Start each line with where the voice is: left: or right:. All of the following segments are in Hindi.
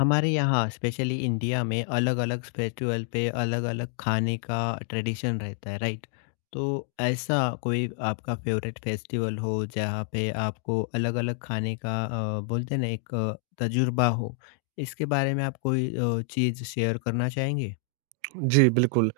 left: हमारे यहाँ स्पेशली इंडिया में अलग अलग फेस्टिवल पे अलग अलग खाने का ट्रेडिशन रहता है, राइट। तो ऐसा कोई आपका फेवरेट फेस्टिवल हो जहाँ पे आपको अलग अलग खाने का, बोलते हैं ना, एक तजुर्बा हो, इसके बारे में आप कोई चीज़ शेयर करना चाहेंगे।
right: जी, बिल्कुल।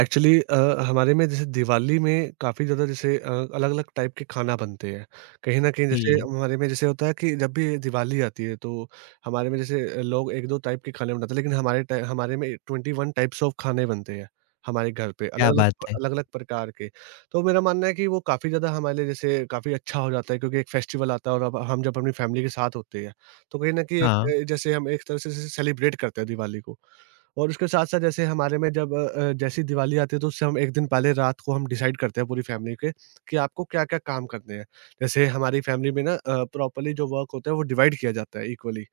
right: एक्चुअली हमारे में जैसे दिवाली में काफ़ी ज़्यादा जैसे अलग-अलग टाइप के खाना बनते हैं। कहीं न कहीं जैसे
left: जी।
right: हमारे में जैसे होता है कि जब भी दिवाली आती है तो हमारे में जैसे लोग 1-2 टाइप के खाने बनाते हैं, लेकिन हमारे में 21 टाइप्स ऑफ खाने बनते हैं, हमारे घर पे
left: क्या
right: अलग-अलग
left: बात है।
right: अलग-अलग प्रकार के। तो मेरा मानना है कि वो काफ़ी ज़्यादा हमारे लिए जैसे काफ़ी अच्छा हो जाता है, क्योंकि एक फेस्टिवल आता है और अब हम जब अपनी फैमिली के साथ होते हैं, तो कहीं न कहीं
left: हाँ।
right: एक जैसे हम एक तरह से जैसे सेलिब्रेट करते हैं दिवाली को। और उसके साथ-साथ जैसे हमारे में जब जैसे ही दिवाली आती है तो उससे हम 1 दिन पहले रात को हम डिसाइड करते हैं पूरी फैमिली के कि आपको क्या-क्या काम करने हैं। जैसे हमारी फैमिली में ना प्रॉपर्ली जो वर्क होता है वो डिवाइड किया जाता है इक्वली,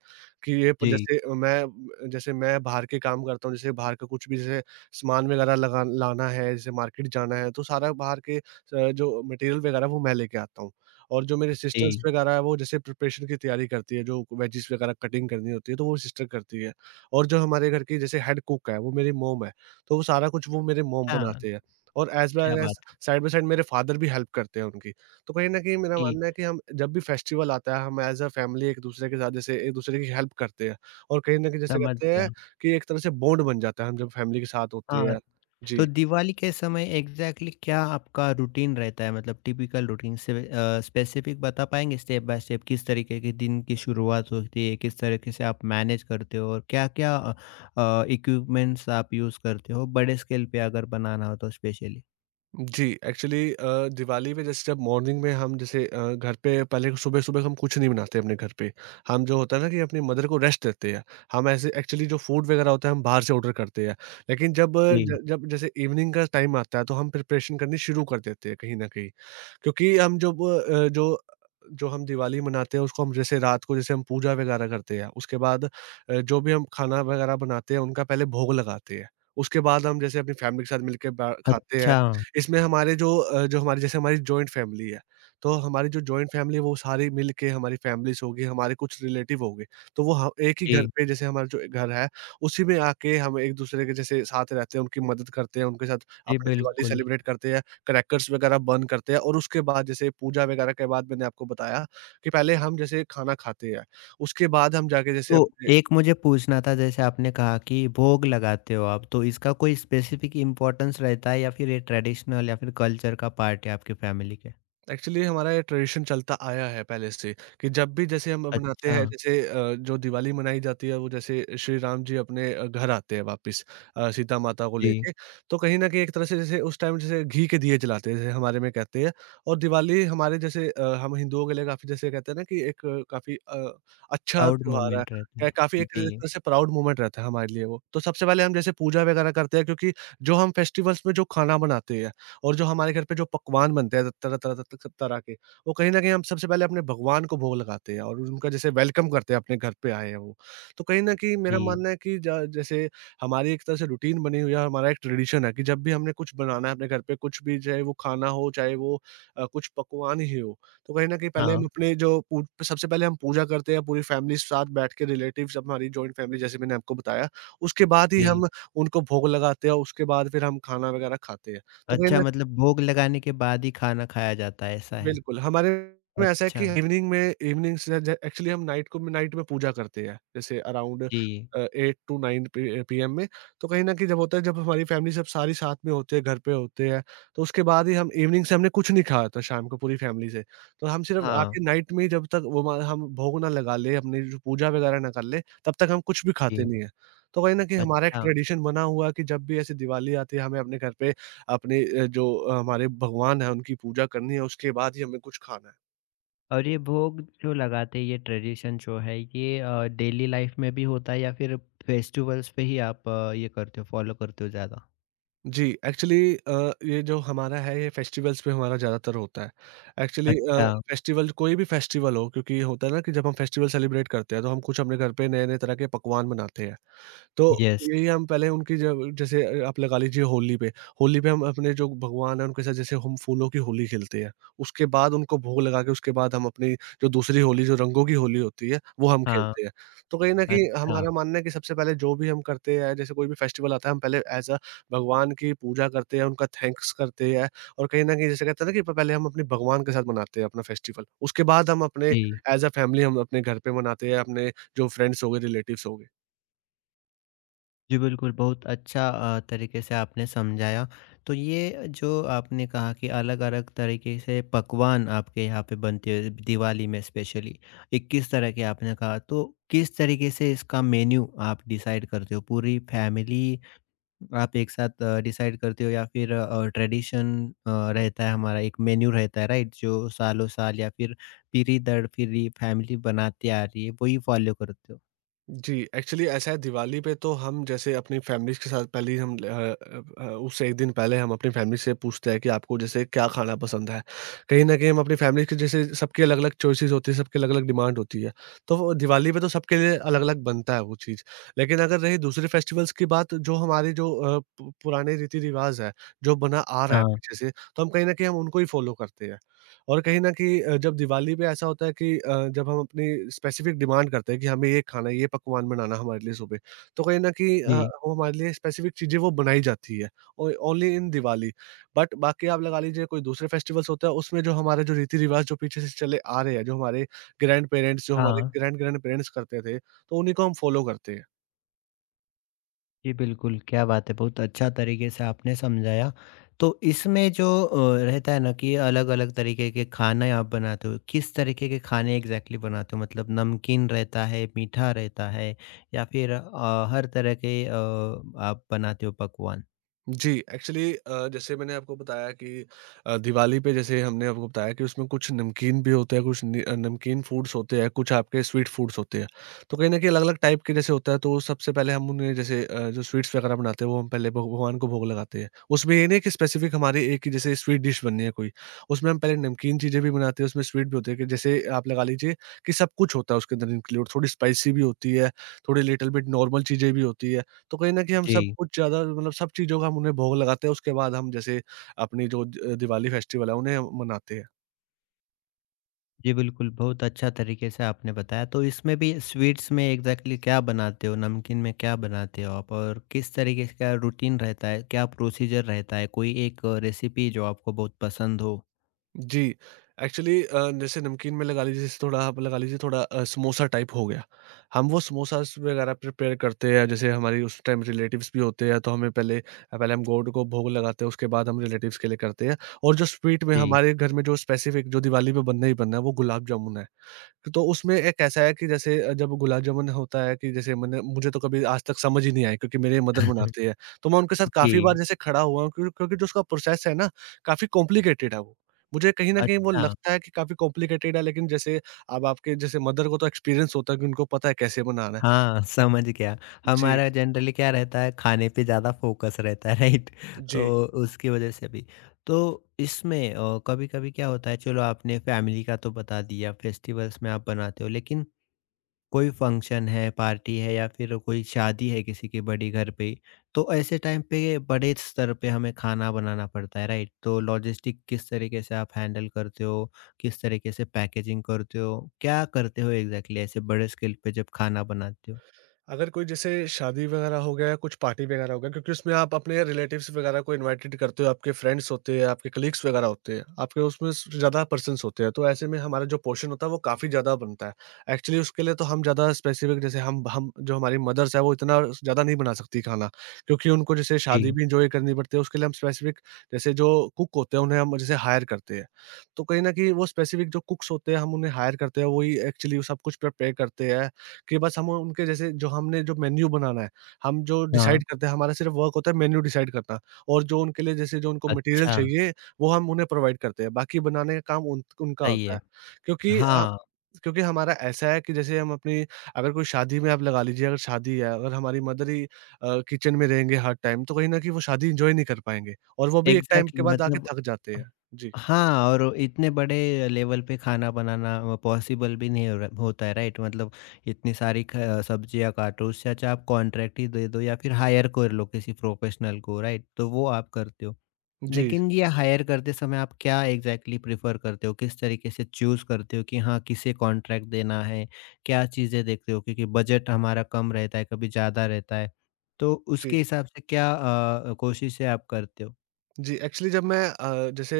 right: कि ये प
left: जी।
right: जैसे मैं बाहर के काम करता हूँ, जैसे बाहर का कुछ भी जैसे सामान वगैरह लगा लाना है, जैसे मार्केट जाना है तो सारा बाहर के जो मटेरियल वगैरह वो मैं लेके आता हूँ। और जो मेरी सिस्टर्स
left: जी।
right: वगैरह है वो जैसे प्रिपरेशन की तैयारी करती है, जो वेजिस वगैरह कटिंग करनी होती है तो वो सिस्टर करती है। और जो हमारे घर की जैसे हेड कुक है, वो मेरी मॉम है, तो वो सारा कुछ वो मेरे मॉम
left: हाँ।
right: बनाते हैं, और एज़
left: क्या
right: वेल एज़
left: बात है।
right: साइड बाय साइड मेरे फादर भी हेल्प करते हैं उनकी। तो कहीं न कहीं मेरा
left: जी।
right: मानना है कि हम जब भी फेस्टिवल आता है, हम एज़ अ फैमिली एक-दूसरे के साथ जैसे एक-दूसरे की हेल्प करते हैं, और कहीं न कहीं जैसे
left: समझ
right: कहते हैं
left: गया।
right: कि एक तरह से बॉन्ड बन जाता है, हम जब फैमिली के साथ होते
left: हाँ।
right: हैं।
left: तो
right: जी।
left: दिवाली के समय एग्जैक्टली exactly क्या आपका रूटीन रहता है, मतलब टिपिकल रूटीन से स्पेसिफिक बता पाएंगे स्टेप बाय स्टेप, किस तरीके के दिन की शुरुआत होती है, किस तरीके से आप मैनेज करते हो और क्या क्या इक्विपमेंट्स आप यूज़ करते हो बड़े स्केल पे अगर बनाना हो तो स्पेशली।
right: जी, एक्चुअली दिवाली में जैसे जब मॉर्निंग में हम जैसे घर पे पहले सुबह-सुबह हम कुछ नहीं बनाते अपने घर पे। हम, जो होता है ना, कि अपनी मदर को रेस्ट देते हैं। हम ऐसे एक्चुअली जो फूड वगैरह होता है हम बाहर से ऑर्डर करते हैं। लेकिन जब अ,
left: जी।
right: ज जब जैसे इवनिंग का टाइम आता है तो हम प्रिपरेशन करनी शुरू कर देते हैं कहीं न कहीं। क्योंकि हम जब जो जो हम दिवाली मनाते हैं उसको हम जैसे रात को जैसे हम पूजा वगैरह करते हैं, उसके बाद जो भी हम खाना वगैरह बनाते हैं उनका पहले भोग लगाते हैं। उसके बाद हम जैसे अपनी फैमिली के साथ मिलके बा खाते हैं।
left: अच्छा।
right: इसमें हमारे जो हमारी जॉइंट फैमिली है, तो हमारी जो जॉइंट फैमिली है वो सारी मिल के हमारी फैमिलीज़ होगी, हमारे कुछ रिलेटिव हो गए, तो वो ह एक ही घर
left: जी।
right: पे, जैसे हमारा जो घर है, उसी में आके हम एक-दूसरे के जैसे साथ रहते हैं, उनकी मदद करते हैं, उनके साथ
left: जी
right: अपनी दिवाली
left: बिल्कुल।
right: सेलिब्रेट करते हैं। क्रैकर्स वगैरह बर्न करते हैं और उसके बाद जैसे पूजा वगैरह के बाद, मैंने आपको बताया कि पहले हम जैसे खाना खाते हैं, उसके बाद हम जाके जैसे
left: तो
right: अपने।
left: एक मुझे पूछना था, जैसे आपने कहा कि भोग लगाते हो आप, तो इसका कोई स्पेसिफिक इम्पोर्टेंस रहता है या फिर ये ट्रेडिशनल या फिर कल्चर का पार्ट है आपके फैमिली के।
right: एक्चुअली हमारा ये ट्रेडिशन चलता आया है पहले से, कि जब भी जैसे हम अपनाते
left: अच्छा।
right: हैं जैसे जो दिवाली मनाई जाती है, वो जैसे श्री राम जी अपने घर आते हैं वापस, सीता माता को
left: जी,
right: लेके। तो कहीं ना कहीं एक तरह से जैसे उस टाइम जैसे घी के दिए जलाते हैं, जैसे हमारे में कहते हैं। और दिवाली हमारे जैसे हम हिंदुओं के लिए काफी, जैसे कहते हैं ना, कि एक काफी अच्छा
left: प्राउड
right: त्योहार है।
left: मोमेंट रहता है।
right: काफी एक
left: जी,
right: तरह से प्राउड मोमेंट रहता है हमारे लिए वो, तो सबसे पहले हम जैसे पूजा वगैरह करते हैं, क्योंकि जो हम फेस्टिवल्स में जो खाना बनाते हैं और जो हमारे घर पे जो पकवान बनते हैं, तरह-तरह त त तरह के, वो कहीं न कहीं हम सबसे पहले अपने भगवान को भोग लगाते हैं और उनका जैसे वेलकम करते हैं, अपने घर पे आए हैं वो। तो कहीं न कहीं मेरा
left: जी,
right: मानना है कि ज जैसे हमारी एक तरह से रूटीन बनी हुई है, हमारा एक ट्रेडिशन है कि जब भी हमने कुछ बनाना है अपने घर पे, कुछ भी, चाहे वो खाना हो, चाहे वो कुछ पकवान ही हो, तो कहीं न कहीं पहले हम
left: हाँ,
right: अपने जो पू सबसे पहले हम पूजा करते हैं पूरी फैमिली साथ बैठ के, रिलेटिव्स, हमारी जॉइंट फैमिली, जैसे मैंने आपको बताया, उसके बाद ही
left: जी।
right: हम उनको भोग लगाते हैं और उसके बाद फिर हम खाना वगैरह खाते हैं। तो कहीं
left: अच्छा,
right: न
left: मतलब भोग लगाने के बाद ही खाना खाया जाता है, ऐसा है?
right: बिल्कुल, हमारे में ऐसा है कि
left: अच्छा,
right: इवनिंग से ज एक्चुअली हम नाइट में पूजा करते हैं, जैसे अराउंड
left: जी,
right: 8 टू 9 पी पीएम में। तो कहीं न कहीं, जब होता है जब हमारी फैमिली सब सारी साथ में होते हैं, घर पे होते हैं, तो उसके बाद ही हम, इवनिंग से हमने कुछ नहीं खाया था शाम को पूरी फैमिली से। तो हम सिर्फ़
left: हाँ,
right: आके नाइट में ही, जब तक वो म हम भोग ना लगा लें, अपनी जो पूजा वगैरह ना कर लें, तब तक हम कुछ भी खाते
left: जी,
right: नहीं हैं। तो कहीं न कहीं हमारा एक
left: अच्छा।
right: ट्रेडिशन बना हुआ है कि जब भी ऐसे दिवाली आती है, हमें अपने घर पे अपने जो हमारे भगवान हैं उनकी पूजा करनी है, उसके बाद ही हमें कुछ खाना है।
left: और ये भोग जो लगाते हैं, ये ट्रेडिशन जो है, ये डेली लाइफ में भी होता है या फिर फेस्टिवल्स पे ही आप ये करते हो, फॉलो करते हो ज़्यादा?
right: जी, एक्चुअली ये जो हमारा है, ये फेस्टिवल्स पे हमारा ज़्यादातर होता है। एक्चुअली
left: अच्छा,
right: फेस्टिवल, कोई भी फेस्टिवल हो, क्योंकि होता है ना कि जब हम फेस्टिवल सेलिब्रेट करते हैं तो हम कुछ अपने घर पे नए-नए तरह के पकवान बनाते हैं। तो
left: यस,
right: यही हम पहले उनकी, जब जैसे आप लगा लीजिए होली पे, हम अपने जो भगवान हैं उनके साथ जैसे हम फूलों की होली खेलते हैं, उसके बाद उनको भोग लगा के, उसके बाद हम अपनी जो दूसरी होली, जो रंगों की होली होती है, वो हम
left: हाँ,
right: खेलते हैं। तो कहीं न कहीं
left: अच्छा,
right: हमारा मानना है कि सबसे पहले, जो भी हम करते हैं, जैसे कोई भी फेस्टिवल आता है, हम पहले एज़ अ भगवान की पूजा करते हैं, उनका थैंक्स करते हैं, और कहीं न कहीं जैसे कहते हैं ना कि प पहले हम अपने भगवान के साथ मनाते हैं अपना फेस्टिवल, उसके बाद हम अपने
left: जी।
right: एज़ अ फैमिली हम अपने घर पे मनाते हैं, अपने जो फ्रेंड्स हो गए, रिलेटिव्स हो गए।
left: जी बिल्कुल, बहुत अच्छा तरीके से आपने समझाया। तो ये जो आपने कहा कि अलग-अलग तरीके से पकवान आपके यहाँ पे बनते हैं दिवाली में स्पेशली, 21 तरह के आपने कहा, तो किस तरीके से इसका मेन्यू आप डिसाइड करते हो? पूरी फैमिली आप एक साथ डिसाइड करते हो या फिर ट्रेडिशन अ, रहता है, हमारा एक मेन्यू रहता है, राइट? जो सालों-साल या फिर पीढ़ी दर पीढ़ी फैमिली बनाती आ रही है, वही फॉलो करते हो?
right: जी, एक्चुअली ऐसा है, दिवाली पे तो हम जैसे अपनी फैमिलीज़ के साथ पहले ही हम ल अ अ अ, उससे 1 दिन पहले हम अपनी फैमिली से पूछते हैं कि आपको जैसे क्या खाना पसंद है। कहीं न कहीं हम अपनी फैमिली के जैसे सबकी अलग-अलग चॉइसेस होती है, सबकी अलग-अलग डिमांड होती है। तो वो दिवाली पे तो सबके लिए अलग-अलग बनता है वो चीज़। लेकिन अगर रही दूसरे फेस्टिवल्स की बात, जो हमारे जो अ, पु पुराने रीति-रिवाज़ है, जो बना आ रहा है
left: हाँ।
right: पीछे से, तो हम कहीं न कहीं हम उनको ही फ़ॉलो करते हैं। और कहीं न कहीं जब दिवाली पे ऐसा होता है कि जब हम अपनी स्पेसिफिक डिमांड करते हैं कि हमें ये खाना है, ये पकवान बनाना हमारे लिए सुबह, तो कहीं न कहीं
left: जी,
right: वो हमारे लिए स्पेसिफिक चीज़ें वो बनाई जाती है ओ ओनली इन दिवाली। बट बाकी, आप लगा लीजिए कोई दूसरे फेस्टिवल्स होता है, उसमें जो हमारे, जो रीति-रिवाज़ जो पीछे से चले आ रहे हैं, जो हमारे ग्रैंड-पेरेंट्स, जो हमारे
left: हाँ।
right: ग्रैंड-ग्रैंड-पेरेंट्स करते थे, तो उन्हीं को हम फ़ॉलो करते हैं।
left: जी, बिल्कुल, क्या बात है, बहुत अच्छा तरीके से आपने समझाया। तो इसमें जो रहता है ना कि अलग-अलग तरीके के खाने आप बनाते हो, किस तरीके के खाने एग्ज़ैक्टली बनाते हो? मतलब नमकीन रहता है, मीठा रहता है या फिर हर तरह के आप बनाते हो पकवान?
right: जी, एक्चुअली जैसे मैंने आपको बताया कि दिवाली पे, जैसे हमने आपको बताया, कि उसमें कुछ नमकीन भी होते हैं, कुछ नमकीन फूड्स होते हैं, कुछ आपके स्वीट फूड्स होते हैं। तो कहीं न कहीं अलग-अलग टाइप के जैसे होता है, तो सबसे पहले हम उन्हें जैसे जो स्वीट्स वगैरह बनाते हैं, वो हम पहले भग भगवान को भोग लगाते हैं। उसमें ये नहीं कि स्पेसिफिक हमारी एक ही जैसे स्वीट डिश बननी है कोई, उसमें हम पहले नमकीन चीज़ें भी बनाते हैं, उसमें स्वीट भी होते हैं, कि जैसे आप लगा लीजिए कि सब कुछ होता है उसके अंदर इंक्लूड, थोड़ी स्पाइसी भी होती है, थोड़ी लिटिल बिट नॉर्मल चीज़ें भी होती है। तो कहीं न कहीं हम सब
left: जी।
right: कुछ ज़्यादा, मतलब सब चीज़ों का हम उन्हें भोग लगाते हैं, उसके बाद हम जैसे अपनी जो द दिवाली फेस्टिवल है, उन्हें हम मनाते हैं।
left: जी, बिल्कुल, बहुत अच्छा तरीके से आपने बताया। तो इसमें भी स्वीट्स में एग्ज़ैक्टली क्या बनाते हो? नमकीन में क्या बनाते हो आप? और किस तरीके का रूटीन रहता है? क्या प्रोसीजर रहता है? कोई एक रेसिपी जो आपको बहुत पसंद हो?
right: जी, एक्चुअली जैसे नमकीन में लगा लीजिए, जैसे थोड़ा, आप लगा लीजिए, थोड़ा समोसा टाइप हो गया। हम वो समोसास वगैरह प्रिपेयर करते हैं, जैसे हमारी उस टाइम रिलेटिव्स भी होते हैं, तो हमें पहले पहले हम गॉड को भोग लगाते हैं, उसके बाद हम रिलेटिव्स के लिए करते हैं, और जो स्वीट में
left: जी।
right: हमारे घर में जो स्पेसिफ़िक जो दिवाली पे बनना ही बनना है, वो गुलाब जामुन है। तो उसमें एक ऐसा है कि जैसे जब गुलाब जामुन होता है कि जैसे मैंने मुझे तो कभी आज तक समझ ही नहीं आई क्योंकि मेरे मदर बनाती है। तो मैं उनके साथ काफ़ी बार
left: जी,
right: जैसे खड़ा हुआ हूँ क्योंकि जो उसका प्रोसेस है ना, काफ़ी कॉम्प्लिकेटेड है वो। मुझे कहीं न कहीं वो
left: अच्छा।
right: लगता है कि काफ़ी कॉम्प्लिकेटेड है, लेकिन जैसे अब आपके जैसे मदर को तो एक्सपीरियंस होता है कि उनको पता है कैसे बनाना है।
left: हाँ, समझ गया।
right: जी,
left: हमारा जनरली क्या रहता है, खाने पे ज़्यादा फ़ोकस रहता है, राइट?
right: जी।
left: तो उसकी वज़ह से भी। तो इसमें कभी-कभी क्या होता है, चलो आपने फैमिली का तो बता दिया, फेस्टिवल्स में आप बनाते हो, लेकिन कोई फंक्शन है, पार्टी है या फिर कोई शादी है किसी की बड़ी घर पे, तो ऐसे टाइम पे बड़े स्तर पे हमें खाना बनाना पड़ता है, राइट? तो लॉजिस्टिक किस तरीके से आप हैंडल करते हो? किस तरीके से पैकेजिंग करते हो? क्या करते हो एग्ज़ैक्टली ऐसे बड़े स्केल पे जब खाना बनाते हो?
right: अगर कोई जैसे शादी वगैरह हो गया, कुछ पार्टी वगैरह हो गया, क्योंकि उसमें आप अपने रिलेटिव्स वगैरह को इनवाइटेड करते हो, आपके फ्रेंड्स होते हैं, आपके कलीग्स वगैरह होते हैं, आपके उसमें स ज़्यादा पर्सन्स होते हैं, तो ऐसे में हमारा जो पोर्शन होता है वो काफ़ी ज़्यादा बनता है। एक्चुअली उसके लिए तो हम ज़्यादा स्पेसिफ़िक, जैसे हम जो हमारी मदर्स हैं वो इतना ज़्यादा नहीं बना सकती खाना, क्योंकि उनको जैसे शादी
left: जी,
right: भी एन्जॉय करनी पड़ती है, उसके लिए हम स्पेसिफ़िक जैसे जो कुक होते हैं उन्हें हम जैसे हायर करते हैं। तो कहीं न कहीं वो स्पेसिफ़िक जो कुक्स होते हैं हम उन्हें हायर करते हैं, वही एक्चुअली वो सब कुछ प्रिपेयर करते हैं, कि बस हम उनके जैसे जो हमने जो मेन्यू बनाना है, हम जो
left: हाँ,
right: डिसाइड करते हैं, हमारा सिर्फ़ वर्क होता है मेन्यू डिसाइड करना, और जो उनके लिए जैसे जो उनको मटेरियल
left: अच्छा,
right: चाहिए, वो हम उन्हें प्रोवाइड करते हैं, बाकी बनाने का काम उन उनका
left: सही
right: होता
left: है।
right: है। क्योंकि अ,
left: हाँ,
right: क्योंकि हमारा ऐसा है कि जैसे हम अपनी, अगर कोई शादी में आप लगा लीजिए, अगर शादी है, अगर हमारी मदर ही किचन में रहेंगे हर टाइम, तो कहीं न कहीं वो शादी एन्जॉय नहीं कर पाएँगे और वो भी एक टाइम
left: एग्ज़ैक्टली
right: के बाद आके
left: मतलब
right: थक जाते हैं। जी।
left: हाँ, और इतने बड़े लेवल पे खाना बनाना पॉसिबल भी नहीं हो र होता है, राइट? मतलब इतनी सारी ख सब्जियाँ काटो, उससे अच्छा आप कॉन्ट्रैक्ट ही दे दो या फिर हायर कर लो किसी प्रोफेशनल को, राइट? तो वो आप करते हो।
right: जी,
left: लेकिन ये हायर करते समय आप क्या एग्ज़ैक्टली प्रेफ़र करते हो? किस तरीके से चूज़ करते हो कि हाँ, किसे कॉन्ट्रैक्ट देना है? क्या चीज़ें देखते हो? क्योंकि बजट हमारा कम रहता है, कभी ज़्यादा रहता है। तो उसके
right: जी।
left: हिसाब से क्या कोशिशें आप करते हो?
right: जी, एक्चुअली जब मैं जैसे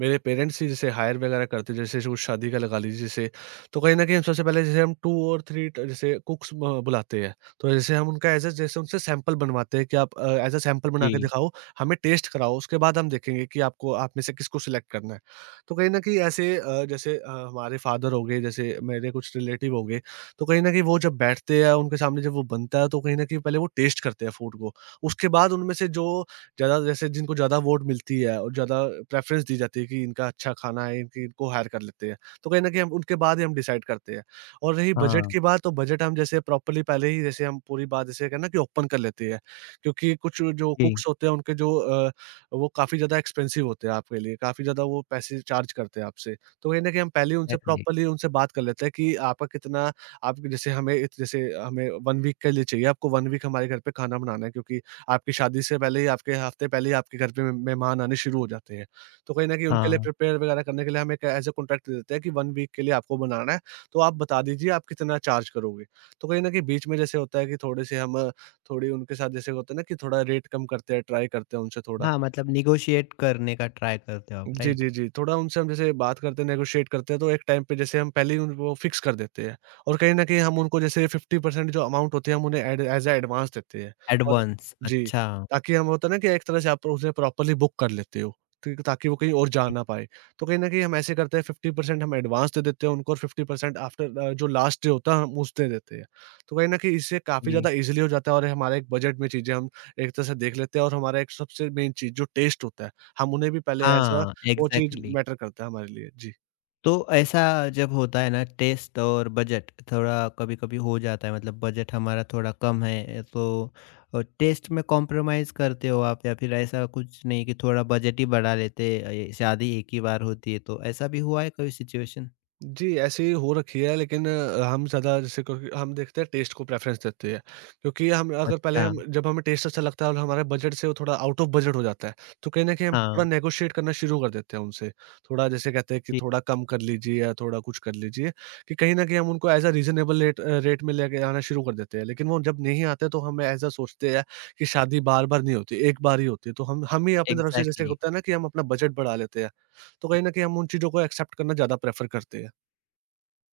right: मेरे पेरेंट्स ही जैसे हायर वगैरह करते, जैसे कुछ शादी का लगा लीजिए जैसे, तो कहीं न कहीं हम सबसे पहले जैसे हम 2 और 3 ट जैसे कुक्स ब बुलाते हैं। तो जैसे हम उनका एज़ अ, जैसे उनसे सैंपल बनवाते हैं कि आप एज़ अ सैंपल बना के
left: जी।
right: दिखाओ, हमें टेस्ट कराओ, उसके बाद हम देखेंगे कि आपको आप में से किसको सिलेक्ट करना है। तो कहीं न कहीं ऐसे जैसे हमारे फादर हो गए, जैसे मेरे कुछ रिलेटिव हो गए, तो कहीं न कहीं वो जब बैठते हैं, उनके सामने जब वो बनता है, तो कहीं न कहीं पहले वो टेस्ट करते हैं फूड को। उसके बाद उनमें से जो ज़्यादा, जैसे जिनको ज़्यादा वोट मिलती है और ज़्यादा प्रेफ़रेंस दी जाती है कि इनका अच्छा खाना है, इनकी इनको हायर कर लेते हैं। तो कहीं न कहीं हम उनके बाद ही हम डिसाइड करते हैं। और रही बजट
left: हाँ,
right: की बात, तो बजट हम जैसे प्रॉपर्ली पहले ही जैसे हम पूरी बात जैसे कहते हैं ना, कि ओपन कर लेते हैं। क्योंकि कुछ जो
left: जी,
right: कुक्स होते हैं उनके जो वो काफ़ी ज़्यादा एक्सपेंसिव होते हैं आपके लिए, काफ़ी ज़्यादा वो पैसे चार्ज करते हैं आपसे। तो कहीं न कहीं हम पहले ही उनसे
left: एग्ज़ैक्टली।
right: प्रॉपर्ली उनसे बात कर लेते हैं कि आपका कितना, आप जैसे हमें इत जैसे हमें 1 वीक के लिए चाहिए, आपको 1 वीक हमारे घर पे खाना बनाना है, क्योंकि आपकी शादी से पहले ही, आपके हफ्ते पहले ही आपके घर पे मे मेहमान आने शुरू हो जाते हैं। तो कहीं न कहीं उनके लिए
left: हाँ,
right: प्रिपेयर वगैरह करने के लिए हम एक ऐज़ अ कॉन्ट्रैक्ट दे देते हैं कि 1 वीक के लिए आपको बनाना है, तो आप बता दीजिए आप कितना चार्ज करोगे। तो कहीं न कहीं बीच में जैसे होता है कि थोड़े-से हम थोड़ी उनके साथ जैसे होता है ना, कि थोड़ा रेट कम करते हैं, ट्राई करते हैं उनसे थोड़ा।
left: हाँ, मतलब नेगोशिएट करने का ट्राई करते हो आप,
right: जी,
left: राइट?
right: जी, जी। थोड़ा उनसे हम जैसे बात करते हैं, नेगोशिएट करते हैं, तो एक टाइम पे जैसे हम पहले ही उनको फिक्स कर देते हैं, और कहीं न कहीं हम उनको जैसे 50% जो अमाउंट होती है, हम उन्हें एड एज़ अ एडवांस देते हैं, और
left: एडवांस,
right: जी,
left: अच्छा,
right: ताकि हम, होता है ना कि एक तरह से आप उसे प्रॉपर्ली बुक कर लेते हो, ठीक, ताकि वो कहीं और जा ना पाए। तो कहीं न कहीं हम ऐसे करते हैं, 50% हम एडवांस दे देते हैं उनको, और 50% आफ्टर जो लास्ट डे होता है, हम उस दे देते हैं। तो कहीं न कहीं इससे काफ़ी
left: जी,
right: ज़्यादा ईज़िली हो जाता है, और हमारा एक बजट में चीज़ें हम एक तरह से देख लेते हैं, और हमारा एक सबसे मेन चीज़ जो टेस्ट होता है, हम उन्हें भी पहले एज़ अ,
left: हाँ,
right: वो चीज़
left: एग्ज़ैक्टली।
right: मैटर करता है हमारे लिए। जी।
left: तो ऐसा जब होता है ना, टेस्ट और बजट थोड़ा कभी-कभी हो जाता है, मतलब बजट हमारा थोड़ा कम है तो टेस्ट में कॉम्प्रोमाइज़ करते हो आप या फिर ऐसा कुछ नहीं कि थोड़ा बजट ही बढ़ा लेते, ये शादी एक ही बार होती है, तो ऐसा भी हुआ है कोई सिचुएशन?
right: जी, ऐसे ही हो रखी है, लेकिन हम ज़्यादा जैसे, क्योंकि हम देखते हैं, टेस्ट को प्रेफ़रेंस देते हैं। क्योंकि हम अगर पहले,
left: अच्छा,
right: हम जब हमें टेस्ट अच्छा लगता है और हमारे बजट से वो थोड़ा आउट ऑफ बजट हो जाता है, तो कहीं न कहीं हम
left: हाँ,
right: थोड़ा नेगोशिएट करना शुरू कर देते हैं उनसे। थोड़ा जैसे कहते हैं कि
left: ठीक,
right: थोड़ा कम कर लीजिए या थोड़ा कुछ कर लीजिए, कि कहीं न कहीं हम उनको एज़ अ रीज़नेबल रेट में लेके आना शुरू कर देते हैं। लेकिन वो जब नहीं आते तो हम एज़ अ सोचते हैं कि शादी बार-बार नहीं होती, एक बार ही होती है। तो हम ही अपनी तरफ से, जैसे
left: एग्ज़ैक्टली।
right: होता है ना, कि हम अपना बजट बढ़ा लेते हैं। तो कहीं न कहीं हम उन चीज़ों को एक्सेप्ट करना ज़्यादा प्रेफ़र करते हैं।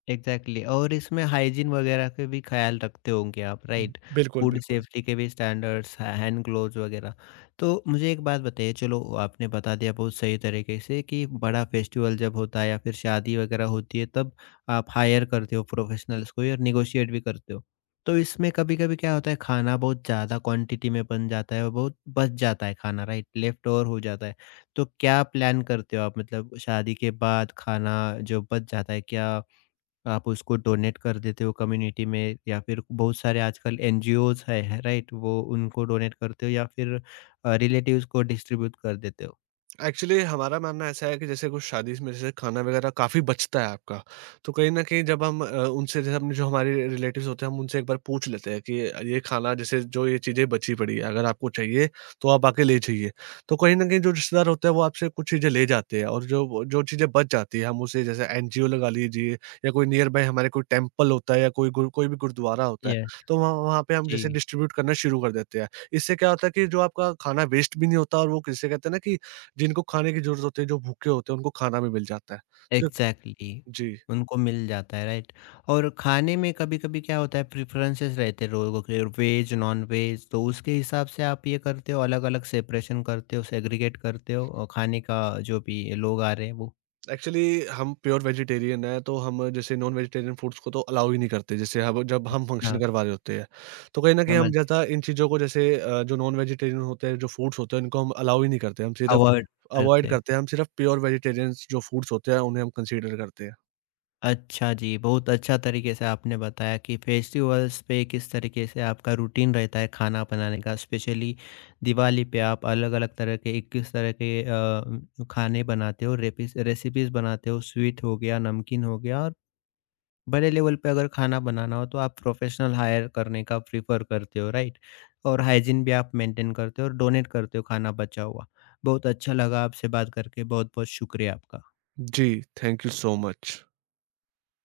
left: Exactly exactly. और इसमें हाइजीन वगैरह के भी ख्याल रखते होंगे आप, राइट।
right: बिल्कुल,
left: फूड
right: बिल्कुल।
left: सेफ्टी के भी स्टैंडर्ड्स, हैंड ग्लोव्स वगैरह। तो मुझे एक बात बताइए, चलो आपने बता दिया बहुत सही तरीके से कि बड़ा फेस्टिवल जब होता है या फिर शादी वगैरह होती है तब आप हायर करते हो प्रोफेशनल्स को और निगोशिएट भी करते हो। तो इसमें कभी कभी क्या होता है, खाना बहुत ज़्यादा क्वांटिटी में बन जाता है और बहुत बच जाता है खाना, राइट, लेफ्ट ओवर हो जाता है। तो क्या प्लान करते हो आप, मतलब शादी के बाद खाना जो बच जाता है, क्या आप उसको डोनेट कर देते हो कम्युनिटी में या फिर बहुत सारे आजकल एनजीओज है राइट? वो उनको डोनेट करते हो या फिर रिलेटिव्स को डिस्ट्रीब्यूट कर देते हो।
right: एक्चुअली हमारा मानना ऐसा है कि जैसे कुछ शादी में जैसे खाना वगैरह काफ़ी बचता है आपका, तो कहीं न कहीं जब हम उनसे जैसे अपने जो हमारे रिलेटिव्स होते हैं, हम उनसे एक बार पूछ लेते हैं कि ये खाना जैसे, जो ये चीज़ें बची पड़ी है, अगर आपको चाहिए तो आप आके ले जाइए। तो कहीं न कहीं जो रिश्तेदार होते हैं वो आपसे कुछ चीज़ें ले जाते हैं, और जो जो चीज़ें बच जाती है, हम उसे जैसे एनजीओ लगा लीजिए, या कोई नियर बाय हमारे कोई टेम्पल होता है, या कोई गुर कोई भी गुरुद्वारा होता है,
left: यस,
right: तो वहाँ वहाँ पे हम जैसे
left: जी,
right: डिस्ट्रीब्यूट करना शुरू कर देते हैं। इससे क्या होता है कि जो आपका खाना वेस्ट भी नहीं होता, और वो किसे कहते हैं ना कि जिनको खाने की ज़रूरत होती है, जो भूखे होते हैं, उनको खाना भी मिल जाता है। क्योंकि
left: एग्ज़ैक्टली।
right: जी,
left: उनको मिल जाता है, राइट? और खाने में कभी-कभी क्या होता है, प्रेफ़रेंसेस रहते हैं लोगों के, वेज, नॉन-वेज, तो उसके हिसाब से आप ये करते हो, अलग-अलग सेपरेशन करते हो, सेग्रीगेट करते हो खाने का जो भी लोग आ रहे हैं वो?
right: एक्चुअली हम प्योर वेजिटेरियन हैं, तो हम जैसे नॉन वेजिटेरियन फूड्स को तो अलाउ ही नहीं करते, जैसे अब जब हम फंक्शन
left: अच्छा,
right: करवा रहे होते हैं। तो कहीं न कहीं
left: समझ
right: हम
left: गया।
right: ज़्यादा इन चीज़ों को जैसे जो नॉन वेजिटेरियन होते हैं, जो फूड्स होते हैं, उनको हम अलाउ ही नहीं करते, हम सिर्फ़
left: अवॉइड
right: अवॉइड
left: करते हैं।
right: करते हैं, हम सिर्फ़ प्योर वेजिटेरियंस जो फूड्स होते हैं, उन्हें हम कंसीडर करते हैं।
left: अच्छा जी, बहुत अच्छा तरीके से आपने बताया कि फेस्टिवल्स पे किस तरीके से आपका रूटीन रहता है खाना बनाने का। स्पेशली दिवाली पे आप अलग-अलग तरह के 21 तरह के खाने बनाते हो, रेपिस रेसिपीज़ बनाते हो, स्वीट हो गया, नमकीन हो गया और बड़े लेवल पे अगर खाना बनाना हो तो आप प्रोफेशनल हायर करने का प्रेफ़र करते हो, राइट? और हाइजीन भी आप मेंटेन करते हो और डोनेट करते हो खाना बचा हुआ। बहुत अच्छा लगा आपसे बात करके, बहुत-बहुत शुक्रिया आपका।
right: जी, थैंक यू सो मच।